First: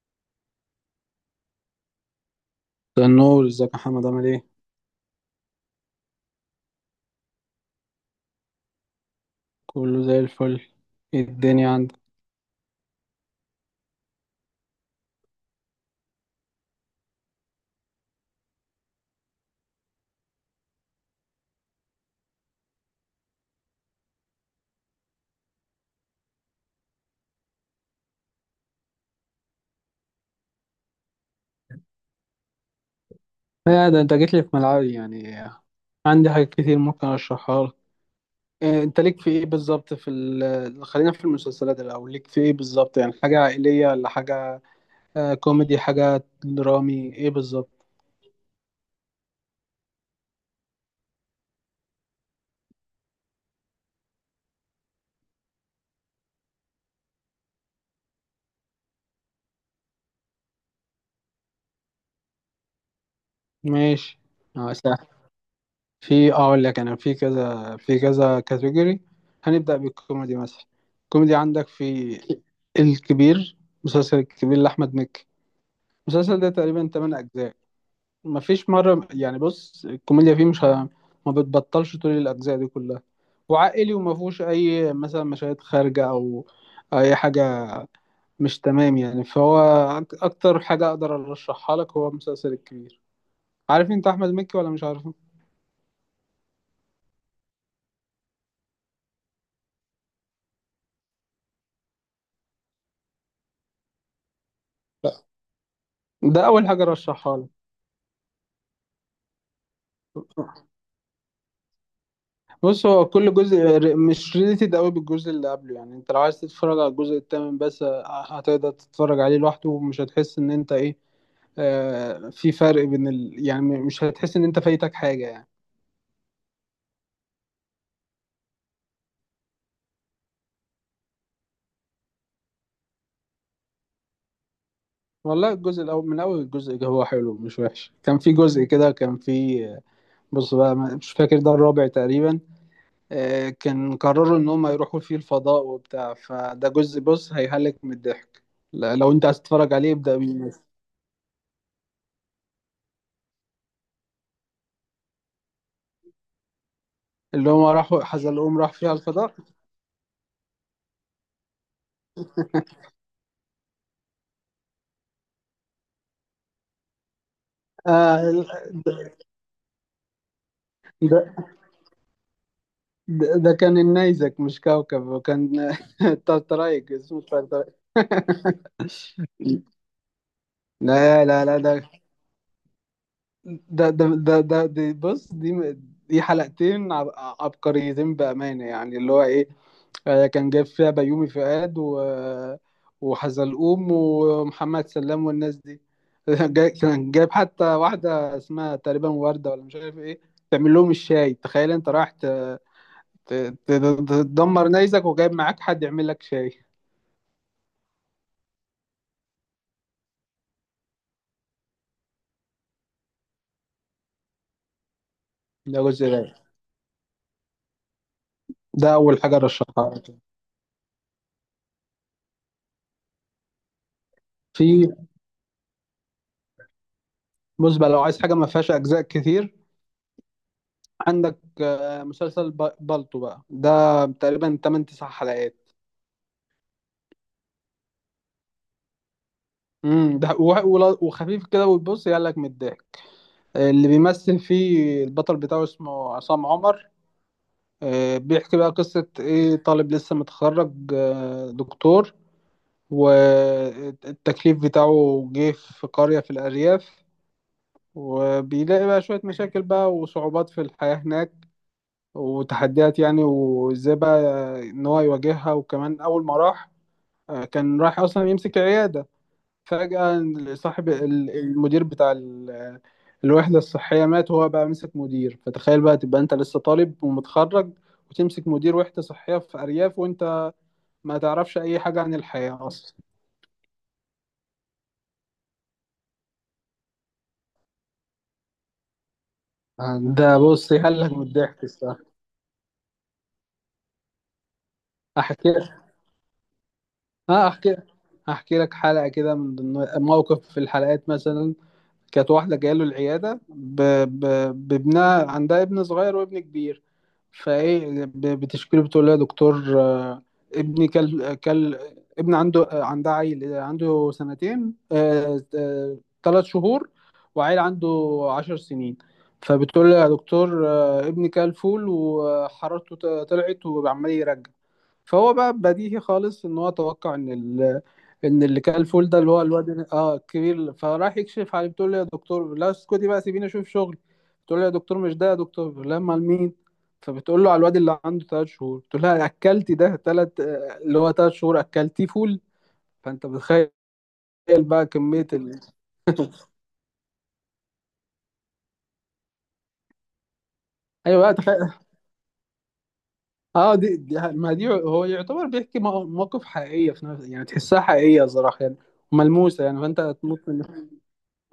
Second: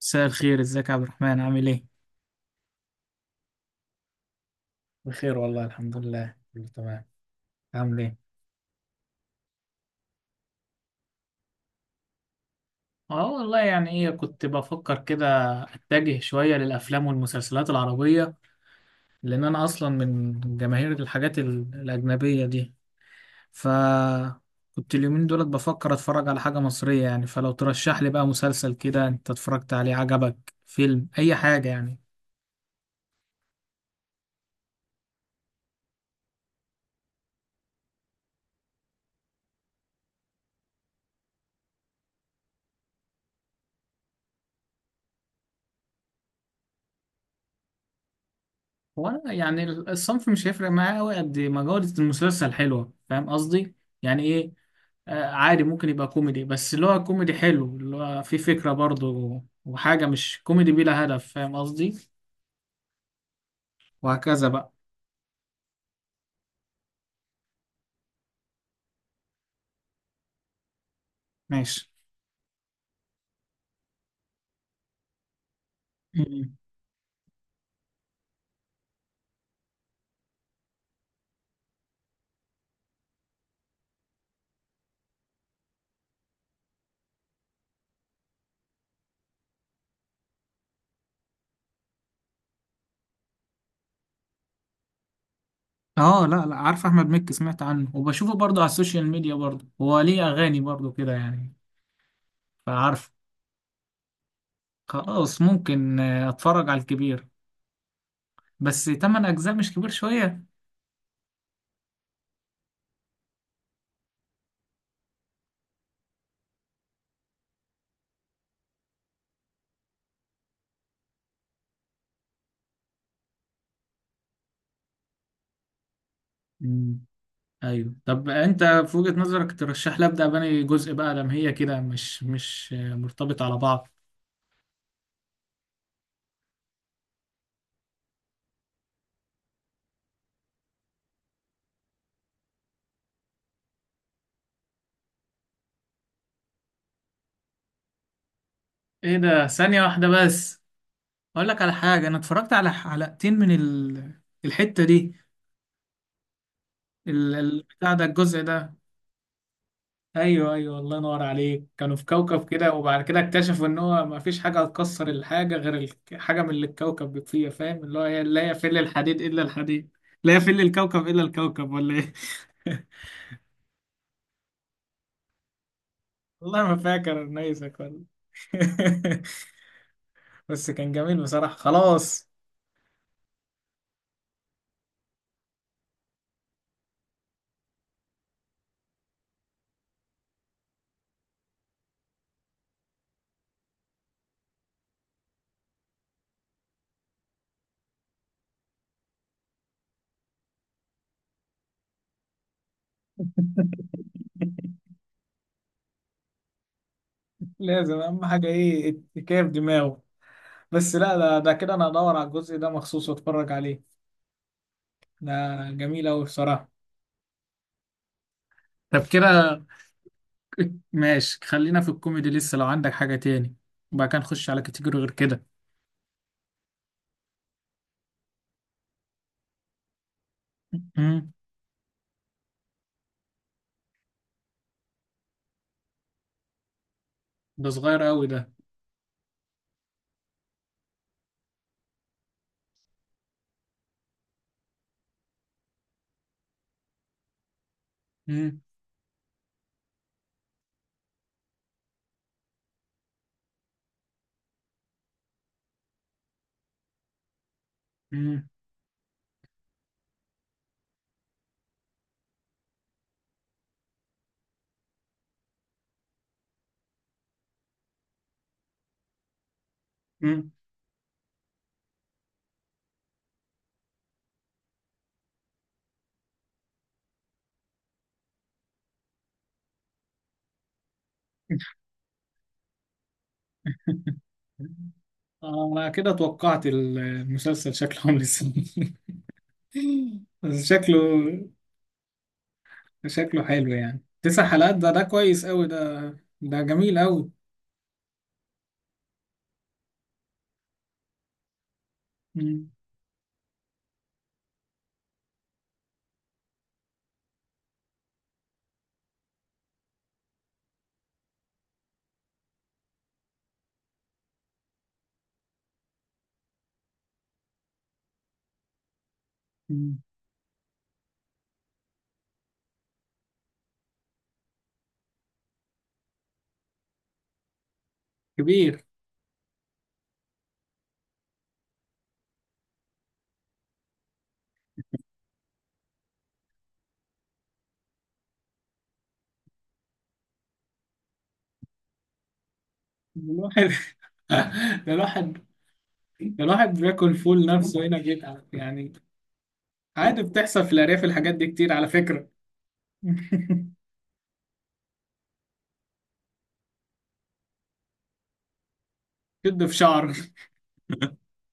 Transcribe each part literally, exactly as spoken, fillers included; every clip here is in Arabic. مساء الخير، ازيك يا عبد الرحمن؟ عامل ايه؟ ده النور. ازيك يا محمد عامل ايه؟ بخير والله، الحمد لله، كله تمام. عامل ايه؟ كله زي الفل. ايه الدنيا عندك؟ اه والله، يعني ايه، كنت بفكر كده. اتجه شوية للافلام والمسلسلات العربية، لان انا اصلا من جماهير الحاجات ال- الاجنبية دي. ف كنت اليومين دولت بفكر اتفرج على حاجة مصرية، يعني فلو ترشح لي بقى مسلسل كده انت اتفرجت عليه عجبك، فيلم، اي حاجة يعني. لا ده انت جيت لي في ملعبي يعني. عندي حاجات كتير ممكن اشرحها لك. إيه، انت ليك في ايه بالظبط في ال- خلينا في المسلسلات الاول. ليك في ايه بالظبط يعني حاجه عائليه ولا حاجه؟ آه، كوميدي حاجه درامي ايه بالظبط؟ هو أنا يعني الصنف مش هيفرق معايا قوي قد ما جودة المسلسل حلوة، فاهم قصدي؟ يعني ايه. آه، عادي ممكن يبقى كوميدي، بس اللي هو كوميدي حلو اللي هو فيه فكرة برضه وحاجة مش كوميدي بلا هدف، فاهم قصدي. ماشي. وهكذا بقى. اه سهل. في اقول لك انا في كذا في كذا كاتيجوري. هنبدا بالكوميدي مثلا. الكوميدي عندك ماشي. في الكبير. مسلسل الكبير لاحمد مكي. المسلسل ده مم. تقريبا تمانية أجزاء اجزاء. مفيش مره يعني بص الكوميديا فيه مش ه... ما بتبطلش طول الاجزاء دي كلها. وعائلي وما فيهوش اي مثلا مشاهد خارجه او اي حاجه مش تمام يعني. فهو أك- اكتر حاجه اقدر ارشحها لك هو المسلسل الكبير. عارف انت احمد مكي ولا مش عارفه؟ اه، لا لا، عارف احمد مكي، سمعت عنه وبشوفه برضه على السوشيال ميديا، برضه هو ليه اغاني برضه كده يعني. فعارف. لا خلاص، ممكن آه، ده اتفرج اول على حاجه الكبير. ارشحها بس تمن اجزاء مش كبير شوية؟ لك. بص هو كل جزء ر- مش ريليتد قوي بالجزء اللي قبله. يعني انت لو عايز تتفرج على الجزء الثامن بس ه- هتقدر تتفرج عليه لوحده ومش هتحس ان انت ايه. آه في فرق بين ال... يعني م- مش هتحس ان انت فايتك حاجة يعني. مم. ايوه، طب انت في وجهة نظرك ترشح لي ابدا بني جزء بقى، لما هي كده مش مش آه، مرتبط على بعض. والله الجزء الاول من اول الجزء ده هو حلو مش وحش. كان في جزء كده، كان في آه، بص بقى ما- مش فاكر، ده الرابع تقريبا. آه كان قرروا ان هم يروحوا فيه الفضاء وبتاع. فده جزء بص هيهلك من الضحك. لا- لو ايه انت عايز ده، تتفرج ثانية عليه واحدة ابدأ بيه بس. مثلا. اقول لك على حاجه، انا اتفرجت على حلقتين من ال... الحته دي، ال... اللي هم ال- بتاع ده، راحوا الجزء حزلقوم راح ده. فيها الفضاء. ايوه ايوه، الله ينور عليك. كانوا في كوكب كده وبعد كده اكتشفوا ان هو ما فيش حاجه هتكسر الحاجه غير الك- حاجه من اللي الكوكب بيبقى فيها، فاهم اللي هو هي- آه. لا يفل ده, الحديد الا الحديد. لا يفل الكوكب ده, الا ده الكوكب ولا ايه؟ ده كان النيزك مش كوكب، وكان والله ما طرطرايق اسمه فاكر طرطرايق. نيسك ولا. بس كان جميل لا لا بصراحه، لا. ده خلاص. ده ده ده, ده دي بص دي. دي حلقتين عب- عبقريتين بأمانة يعني اللي هو إيه. آه، كان جايب فيها بيومي فؤاد و وحزلقوم ومحمد سلام والناس دي. جاي- كان جايب حتى واحدة اسمها تقريبا وردة، ولا مش عارف إيه، تعمل لهم الشاي. تخيل أنت رايح ت- ت- تدمر نيزك وجايب معاك حد يعمل لك شاي. لازم اهم حاجه ايه، كيف دماغه. بس لا، ده, ده كده انا ادور على الجزء ده مخصوص واتفرج عليه. ده ده جميل جزء. ده أوي بصراحة. ده طب أول حاجة كده، رشحها لك. ماشي، خلينا في الكوميدي لسه لو عندك حاجة تاني، وبعد كده نخش على في كاتيجوري غير كده. بص بقى لو عايز حاجة ما فيهاش أجزاء كتير، مم. عندك آه، مسلسل ب- بالطو بقى. ده تقريبا تمن 9 حلقات. ده صغير أوي ده. امم ده و- ولا- وخفيف كده وتبص يقلك من الضحك. اللي بيمثل فيه البطل بتاعه اسمه عصام عمر. آه، بيحكي مم. بقى قصة ايه. طالب لسه متخرج آه، دكتور. والتكليف بتاعه جه في قرية في الأرياف، مم. وبيلاقي بقى شوية مشاكل بقى وصعوبات في الحياة هناك وتحديات يعني. وازاي بقى ان هو يواجهها. وكمان اول ما راح آه، كان راح اصلا يمسك عيادة. فجأة مم. صاحب ال- المدير بتاع ال- الوحدة الصحية مات، وهو بقى مسك مدير. فتخيل بقى، تبقى انت لسه طالب ومتخرج وتمسك مدير وحدة صحية في أرياف، وانت ما تعرفش اي حاجة عن الحياة اصلا. آه، أنا كده توقعت المسلسل شكله عامل ازاي. آه، ده بس بص شكله، يهلك من الضحك الصراحة. شكله حلو، يعني تسع حلقات ده ده كويس احكي. أوي ده. ده جميل أوي. اه احكي. احكي لك حلقه كده من ضمن موقف في الحلقات مثلا. كانت واحده مم. جايه له العياده ب... ب... بابنها. عندها ابن صغير وابن كبير. فايه ب... بتشكيله. بتقول له يا دكتور، آه، ابني كل كل ابن عنده آه، عندها عيل آه، عنده سنتين، آه، آه، ثلاثة شهور. وعيل عنده عشر سنين. فبتقول له مم. يا دكتور، آه، ابني كل فول وحرارته ط- طلعت وعمال يرجع. فهو بقى بديهي خالص ان هو توقع ان ال... ان اللي كان كبير. الفول ده اللي هو الواد اه الكبير. فراح يكشف عليه. بتقول له يا دكتور لا، اسكتي بقى، سيبيني اشوف شغل. بتقول له يا دكتور مش ده. يا دكتور لا، امال مين؟ فبتقول له على الواد اللي عنده ثلاثة شهور. بتقول لها اكلتي ده ثلاثة، اللي هو ثلاثة شهور اكلتيه فول. فانت الواحد. بتخيل بقى ده كمية الواحد، ال... الواحد بياكل فول نفسه هنا بيتعب يعني. عادي بتحصل في الأرياف ايوه الحاجات بقى دي كتير تخيل. على فكرة. اه دي, دي ما دي هو يعتبر بيحكي مو- موقف حقيقية في نفس يعني. تحسها حقيقية صراحة يعني شد ملموسة في يعني. فانت شعر. هتموت من.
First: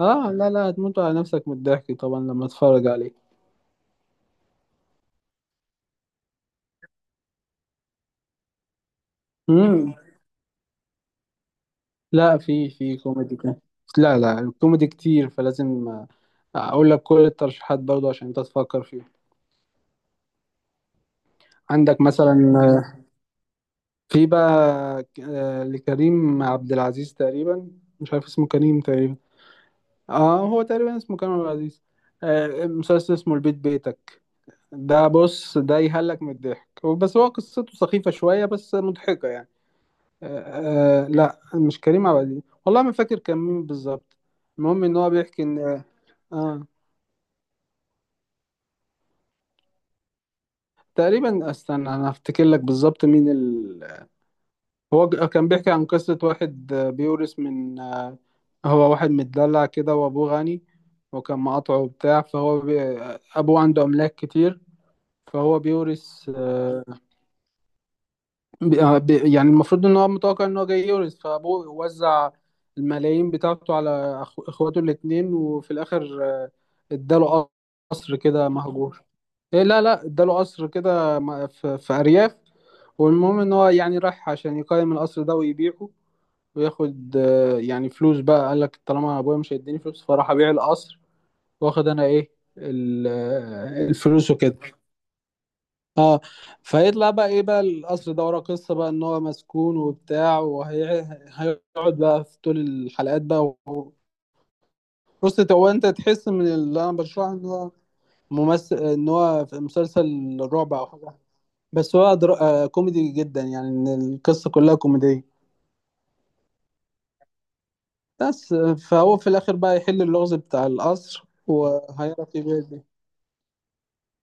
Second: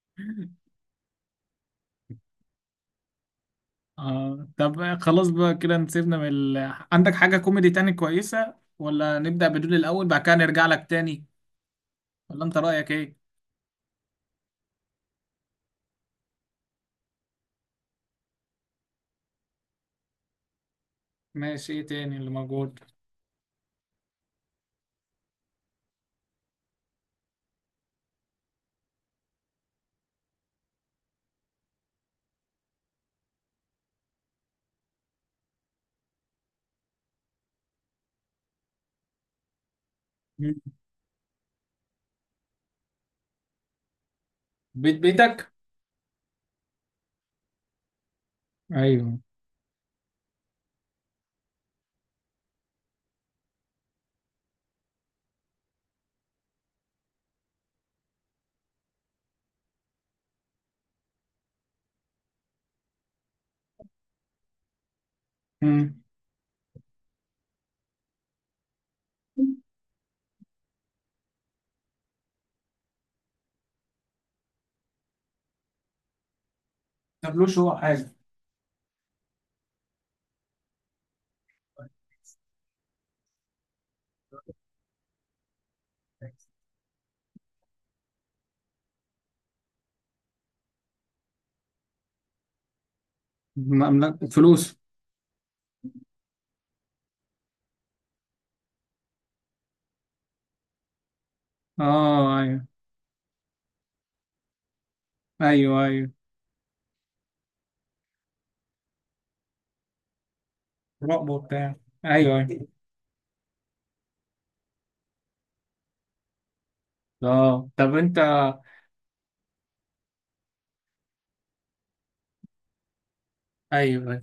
اه لا لا هتموت على نفسك من الضحك طبعا لما اتفرج عليه. آه، طب خلاص بقى كده نسيبنا من ال... عندك حاجة كوميدي تاني كويسة، ولا نبدأ بدول امم. الأول بعد كده نرجع لك تاني؟ لا ولا أنت في رأيك في إيه؟ كوميدي كان لا لا، الكوميدي كتير فلازم آه، اقول لك كل الترشيحات برضه عشان انت تفكر فيها. ماشي، إيه عندك تاني اللي مثلا موجود؟ آه، في بقى آه، لكريم عبد العزيز تقريبا. مش عارف اسمه كريم تقريبا. اه هو تقريبا اسمه كريم عبد العزيز. آه، مسلسل اسمه البيت بيتك. ده بص ده يهلك من الضحك، بس هو قصته سخيفة شوية بس مضحكة يعني. مم. آه لا مش كريم عبد العزيز، والله ما فاكر كان مين بالظبط. المهم ان بيت هو بيحكي بيتك. ان اه أيوه. تقريبا. استنى انا افتكر لك بالظبط مين ال... هو ج- كان بيحكي عن قصة واحد آه، بيورث من آه. هو واحد متدلع كده وابوه غني، وكان مقاطعه وبتاع. فهو بي... آه، ابوه عنده املاك كتير. فهو مم. بيورث آه، ب- آه، ب- يعني المفروض ان هو متوقع ان هو جاي يورث. فابوه وزع الملايين بتاعته على أخو- اخواته الاتنين. وفي الاخر آه، اداله مبلوش هو حاجة. قصر كده مهجور. إيه لا لا، اداله قصر كده م- في في ارياف. والمهم ان هو يعني راح عشان يقيم القصر ده ويبيعه وياخد آه، يعني فلوس بقى. قال لك طالما ابويا مش هيديني فلوس فراح ابيع القصر. واخد انا ايه ال- آه، مملكة الفلوس وكده. فلوس. اه فيطلع بقى ايه بقى القصر ده وراه قصه بقى ان هو مسكون وبتاع. وهيقعد بقى في اه، طول ايوه الحلقات بقى و... بص انت- هو ايوه. انت ايوه، تحس من اللي انا بشرحه ان هو ممثل ان هو في مسلسل رعب او حاجه. رقبة وبتاع. بس هو ايوه در... آه ايوه. كوميدي جدا يعني. ان القصه كلها كوميديه. اه، طب انت. بس آه، فهو في الاخر بقى يحل اللغز بتاع القصر. وهيعرف يبيع دي. ايوه،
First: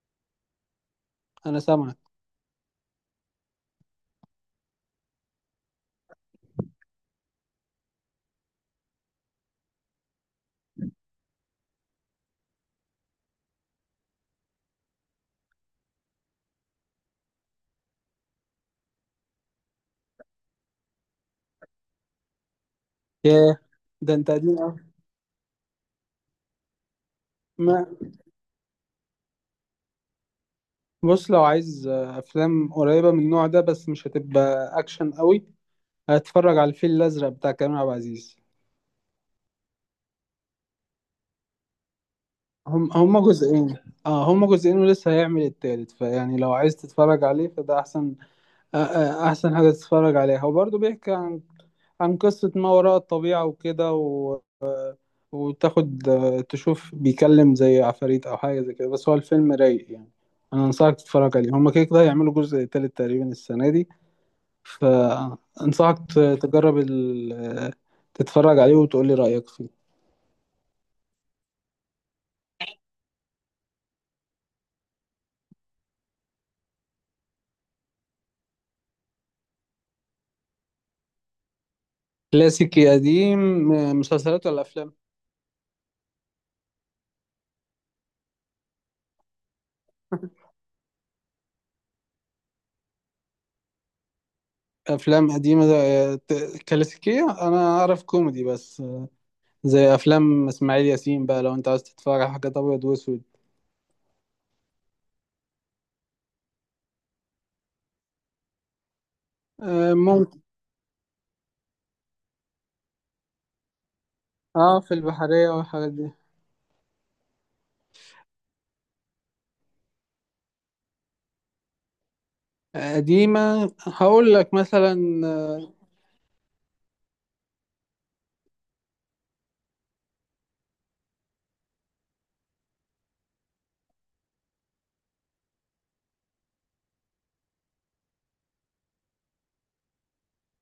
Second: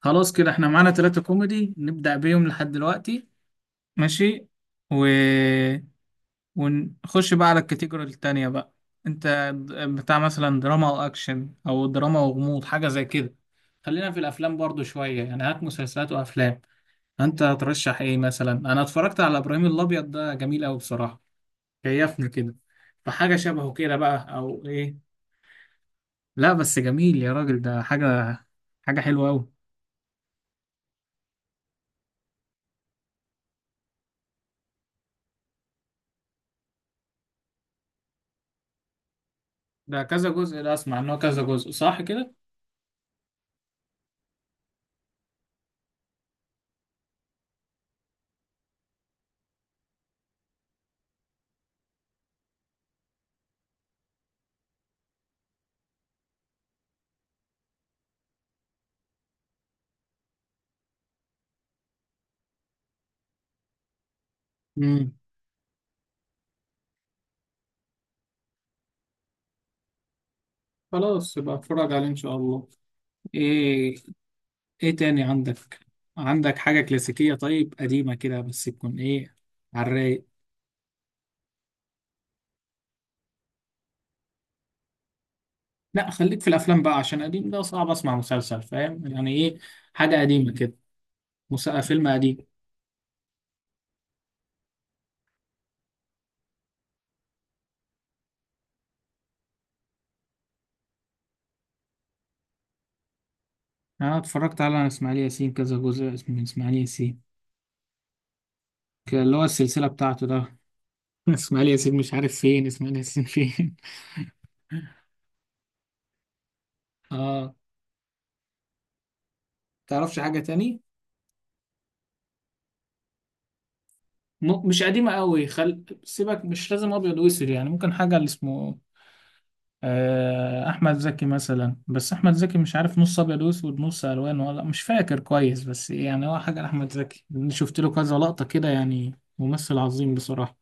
خلاص كده احنا معانا ثلاثة انا كوميدي سامعك. نبدأ بيهم لحد دلوقتي. ماشي. و... ونخش بقى على الكاتيجوري التانية بقى. انت، بتاع مثلا دراما او اكشن او دراما وغموض، حاجة زي كده. خلينا في الافلام برضو شوية، يعني هات مسلسلات وافلام. انت هترشح ايه مثلا؟ انا اتفرجت على ابراهيم الابيض، ده جميل قوي بصراحة، كيفني كده. فحاجة ياه شبهه كده ده انت بقى قديم او ايه؟ لا بس جميل يا راجل، ده قوي. حاجة، حاجة حلوة قوي. بص لو عايز آه، افلام قريبه من النوع ده، بس مش هتبقى اكشن قوي. هتفرج على الفيل الازرق بتاع كريم عبد العزيز. ده كذا جزء ده، اسمع ان هو كذا جزء، صح كده؟ هم هما جزئين. اه هما جزئين ولسه هيعمل التالت. فيعني لو عايز تتفرج عليه فده احسن. آه، آه، احسن حاجه تتفرج عليها. هو برضه بيحكي عن عن قصه ما وراء الطبيعه وكده و... وتاخد آه، تشوف بيكلم زي عفاريت او حاجه زي كده. بس هو الفيلم رايق يعني. انا انصحك تتفرج عليه. هما كده كده هيعملوا جزء تالت تقريبا السنه دي. مم. فأنصحك ت- تجرب ال... تتفرج عليه وتقول لي رأيك فيه. خلاص، يبقى اتفرج عليه ان شاء الله. ايه، ايه تاني عندك؟ عندك حاجة كلاسيكية، طيب قديمة كده بس تكون ايه، على الرايق. كلاسيكي قديم؟ مسلسلات ولا أفلام؟ لا، خليك في الافلام بقى، عشان قديم ده صعب اسمع مسلسل، فاهم يعني ايه، حاجة قديمة كده، مس- فيلم قديم. أفلام قديمة ده- ت- كلاسيكية. أنا أعرف كوميدي بس، زي أفلام إسماعيل ياسين بقى، لو أنت عايز تتفرج على حاجات أبيض وأسود. انا اتفرجت على اسماعيل ياسين كذا جزء، اسمه اسماعيل ياسين، كان اللي هو السلسلة آه، بتاعته ممكن. ده. اسماعيل ياسين مش عارف فين، اسماعيل ياسين فين. اه في البحرية والحاجات دي. اه. تعرفش حاجة تاني؟ قديمة هقول لك م- مش مثلا قديمة قوي، خل... سيبك مش لازم ابيض واسود يعني، ممكن حاجة اللي اسمه آه، احمد زكي مثلا. بس احمد زكي مش عارف نص ابيض واسود نص الوان ولا، مش فاكر كويس، بس يعني هو حاجه لاحمد زكي، أنا شفت له كذا لقطه كده، يعني ممثل عظيم بصراحه.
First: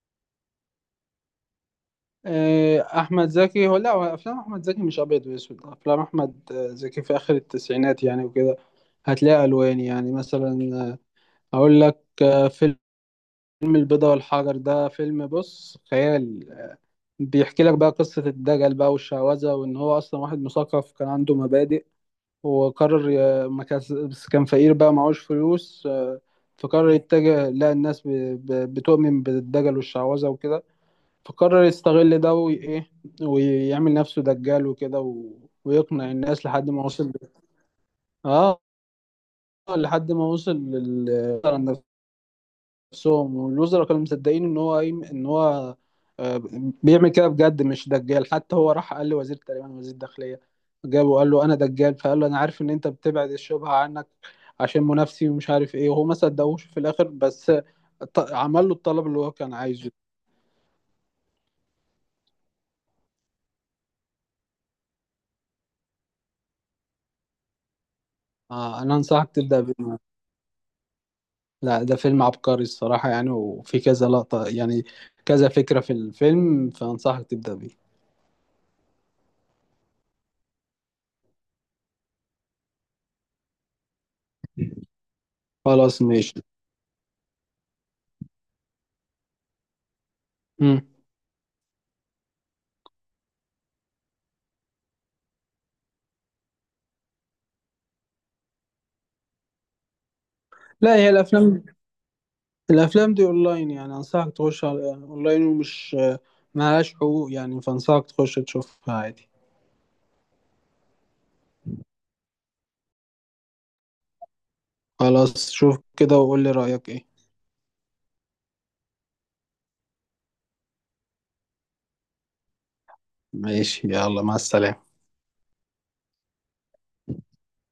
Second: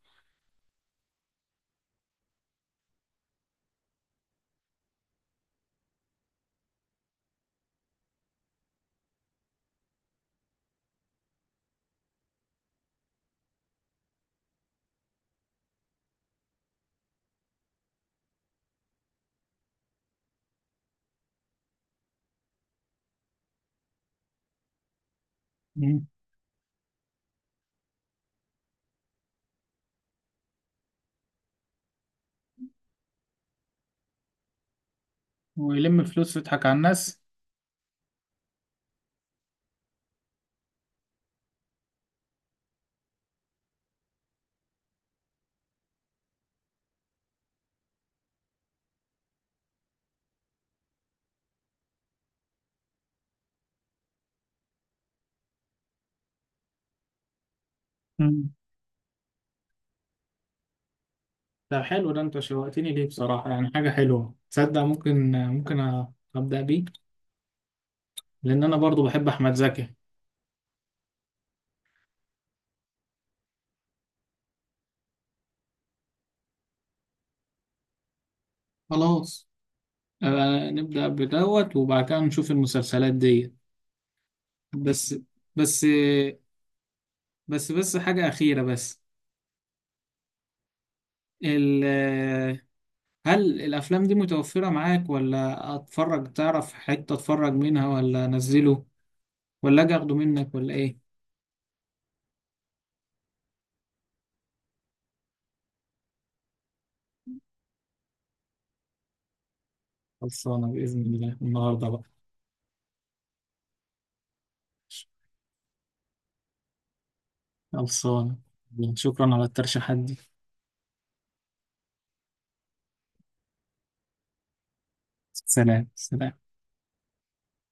آه، احمد زكي. هو لا هو افلام احمد زكي مش ابيض واسود. افلام احمد آه، زكي في اخر التسعينات يعني وكده هتلاقي الوان. يعني مثلا آه، اقول لك آه، فيلم البيضة والحجر. ده فيلم بص خيال. بيحكي لك بقى قصة الدجل بقى والشعوذة، وان هو اصلا واحد مثقف كان عنده مبادئ. وقرر ي- ما كان، بس كان فقير بقى معهوش فلوس. مم. آه، فقرر يتجه لا الناس ب- ب- بتؤمن بالدجل والشعوذة وكده. فقرر يستغل ده وي- ايه ويعمل نفسه دجال وكده و... ويلم ويقنع فلوس الناس ويضحك لحد على ما وصل الناس. اه لحد ما وصل لل نفسهم. والوزراء كانوا مصدقين ان هو ايه، ان هو آه، بيعمل كده بجد مش دجال. حتى هو راح قال لوزير تقريبا وزير الداخلية. جابه وقال له انا دجال. فقال له انا عارف ان انت بتبعد الشبهة عنك عشان منافسي ومش عارف ايه. وهو ما صدقوش في الاخر. بس ط- مم. عمل له الطلب اللي هو كان عايزه. ده حلو ده، انت شوقتني ليه بصراحه، يعني حاجه حلوه تصدق، ممكن ممكن، أ- ابدا بيه، لان انا آه، انا برضو بحب انصحك احمد تبدأ زكي. بيه. لا ده فيلم عبقري الصراحة يعني. وفي كذا لقطة يعني كذا فكرة في الفيلم. فأنصحك تبدأ بيه. خلاص، آه، نبدا بدوت وبعد كده نشوف المسلسلات دي. بس، بس، خلاص ماشي. بس بس حاجه اخيره بس، مم. ال- هل الأفلام دي متوفرة معاك ولا أتفرج؟ تعرف حتة أتفرج منها ولا أنزله، ولا أجي أخده منك ولا لا هي إيه؟ الأفلام. الأفلام دي أونلاين يعني. أنصحك تخش على أونلاين، ومش ملهاش حقوق يعني. فأنصحك تخش تشوفها عادي. خلصانة بإذن الله النهاردة بقى. خلاص شوف كده وقول لي رأيك إيه. خلصانة، شكرا على الترشيحات دي. ماشي، يلا مع السلامة. سلام سلام.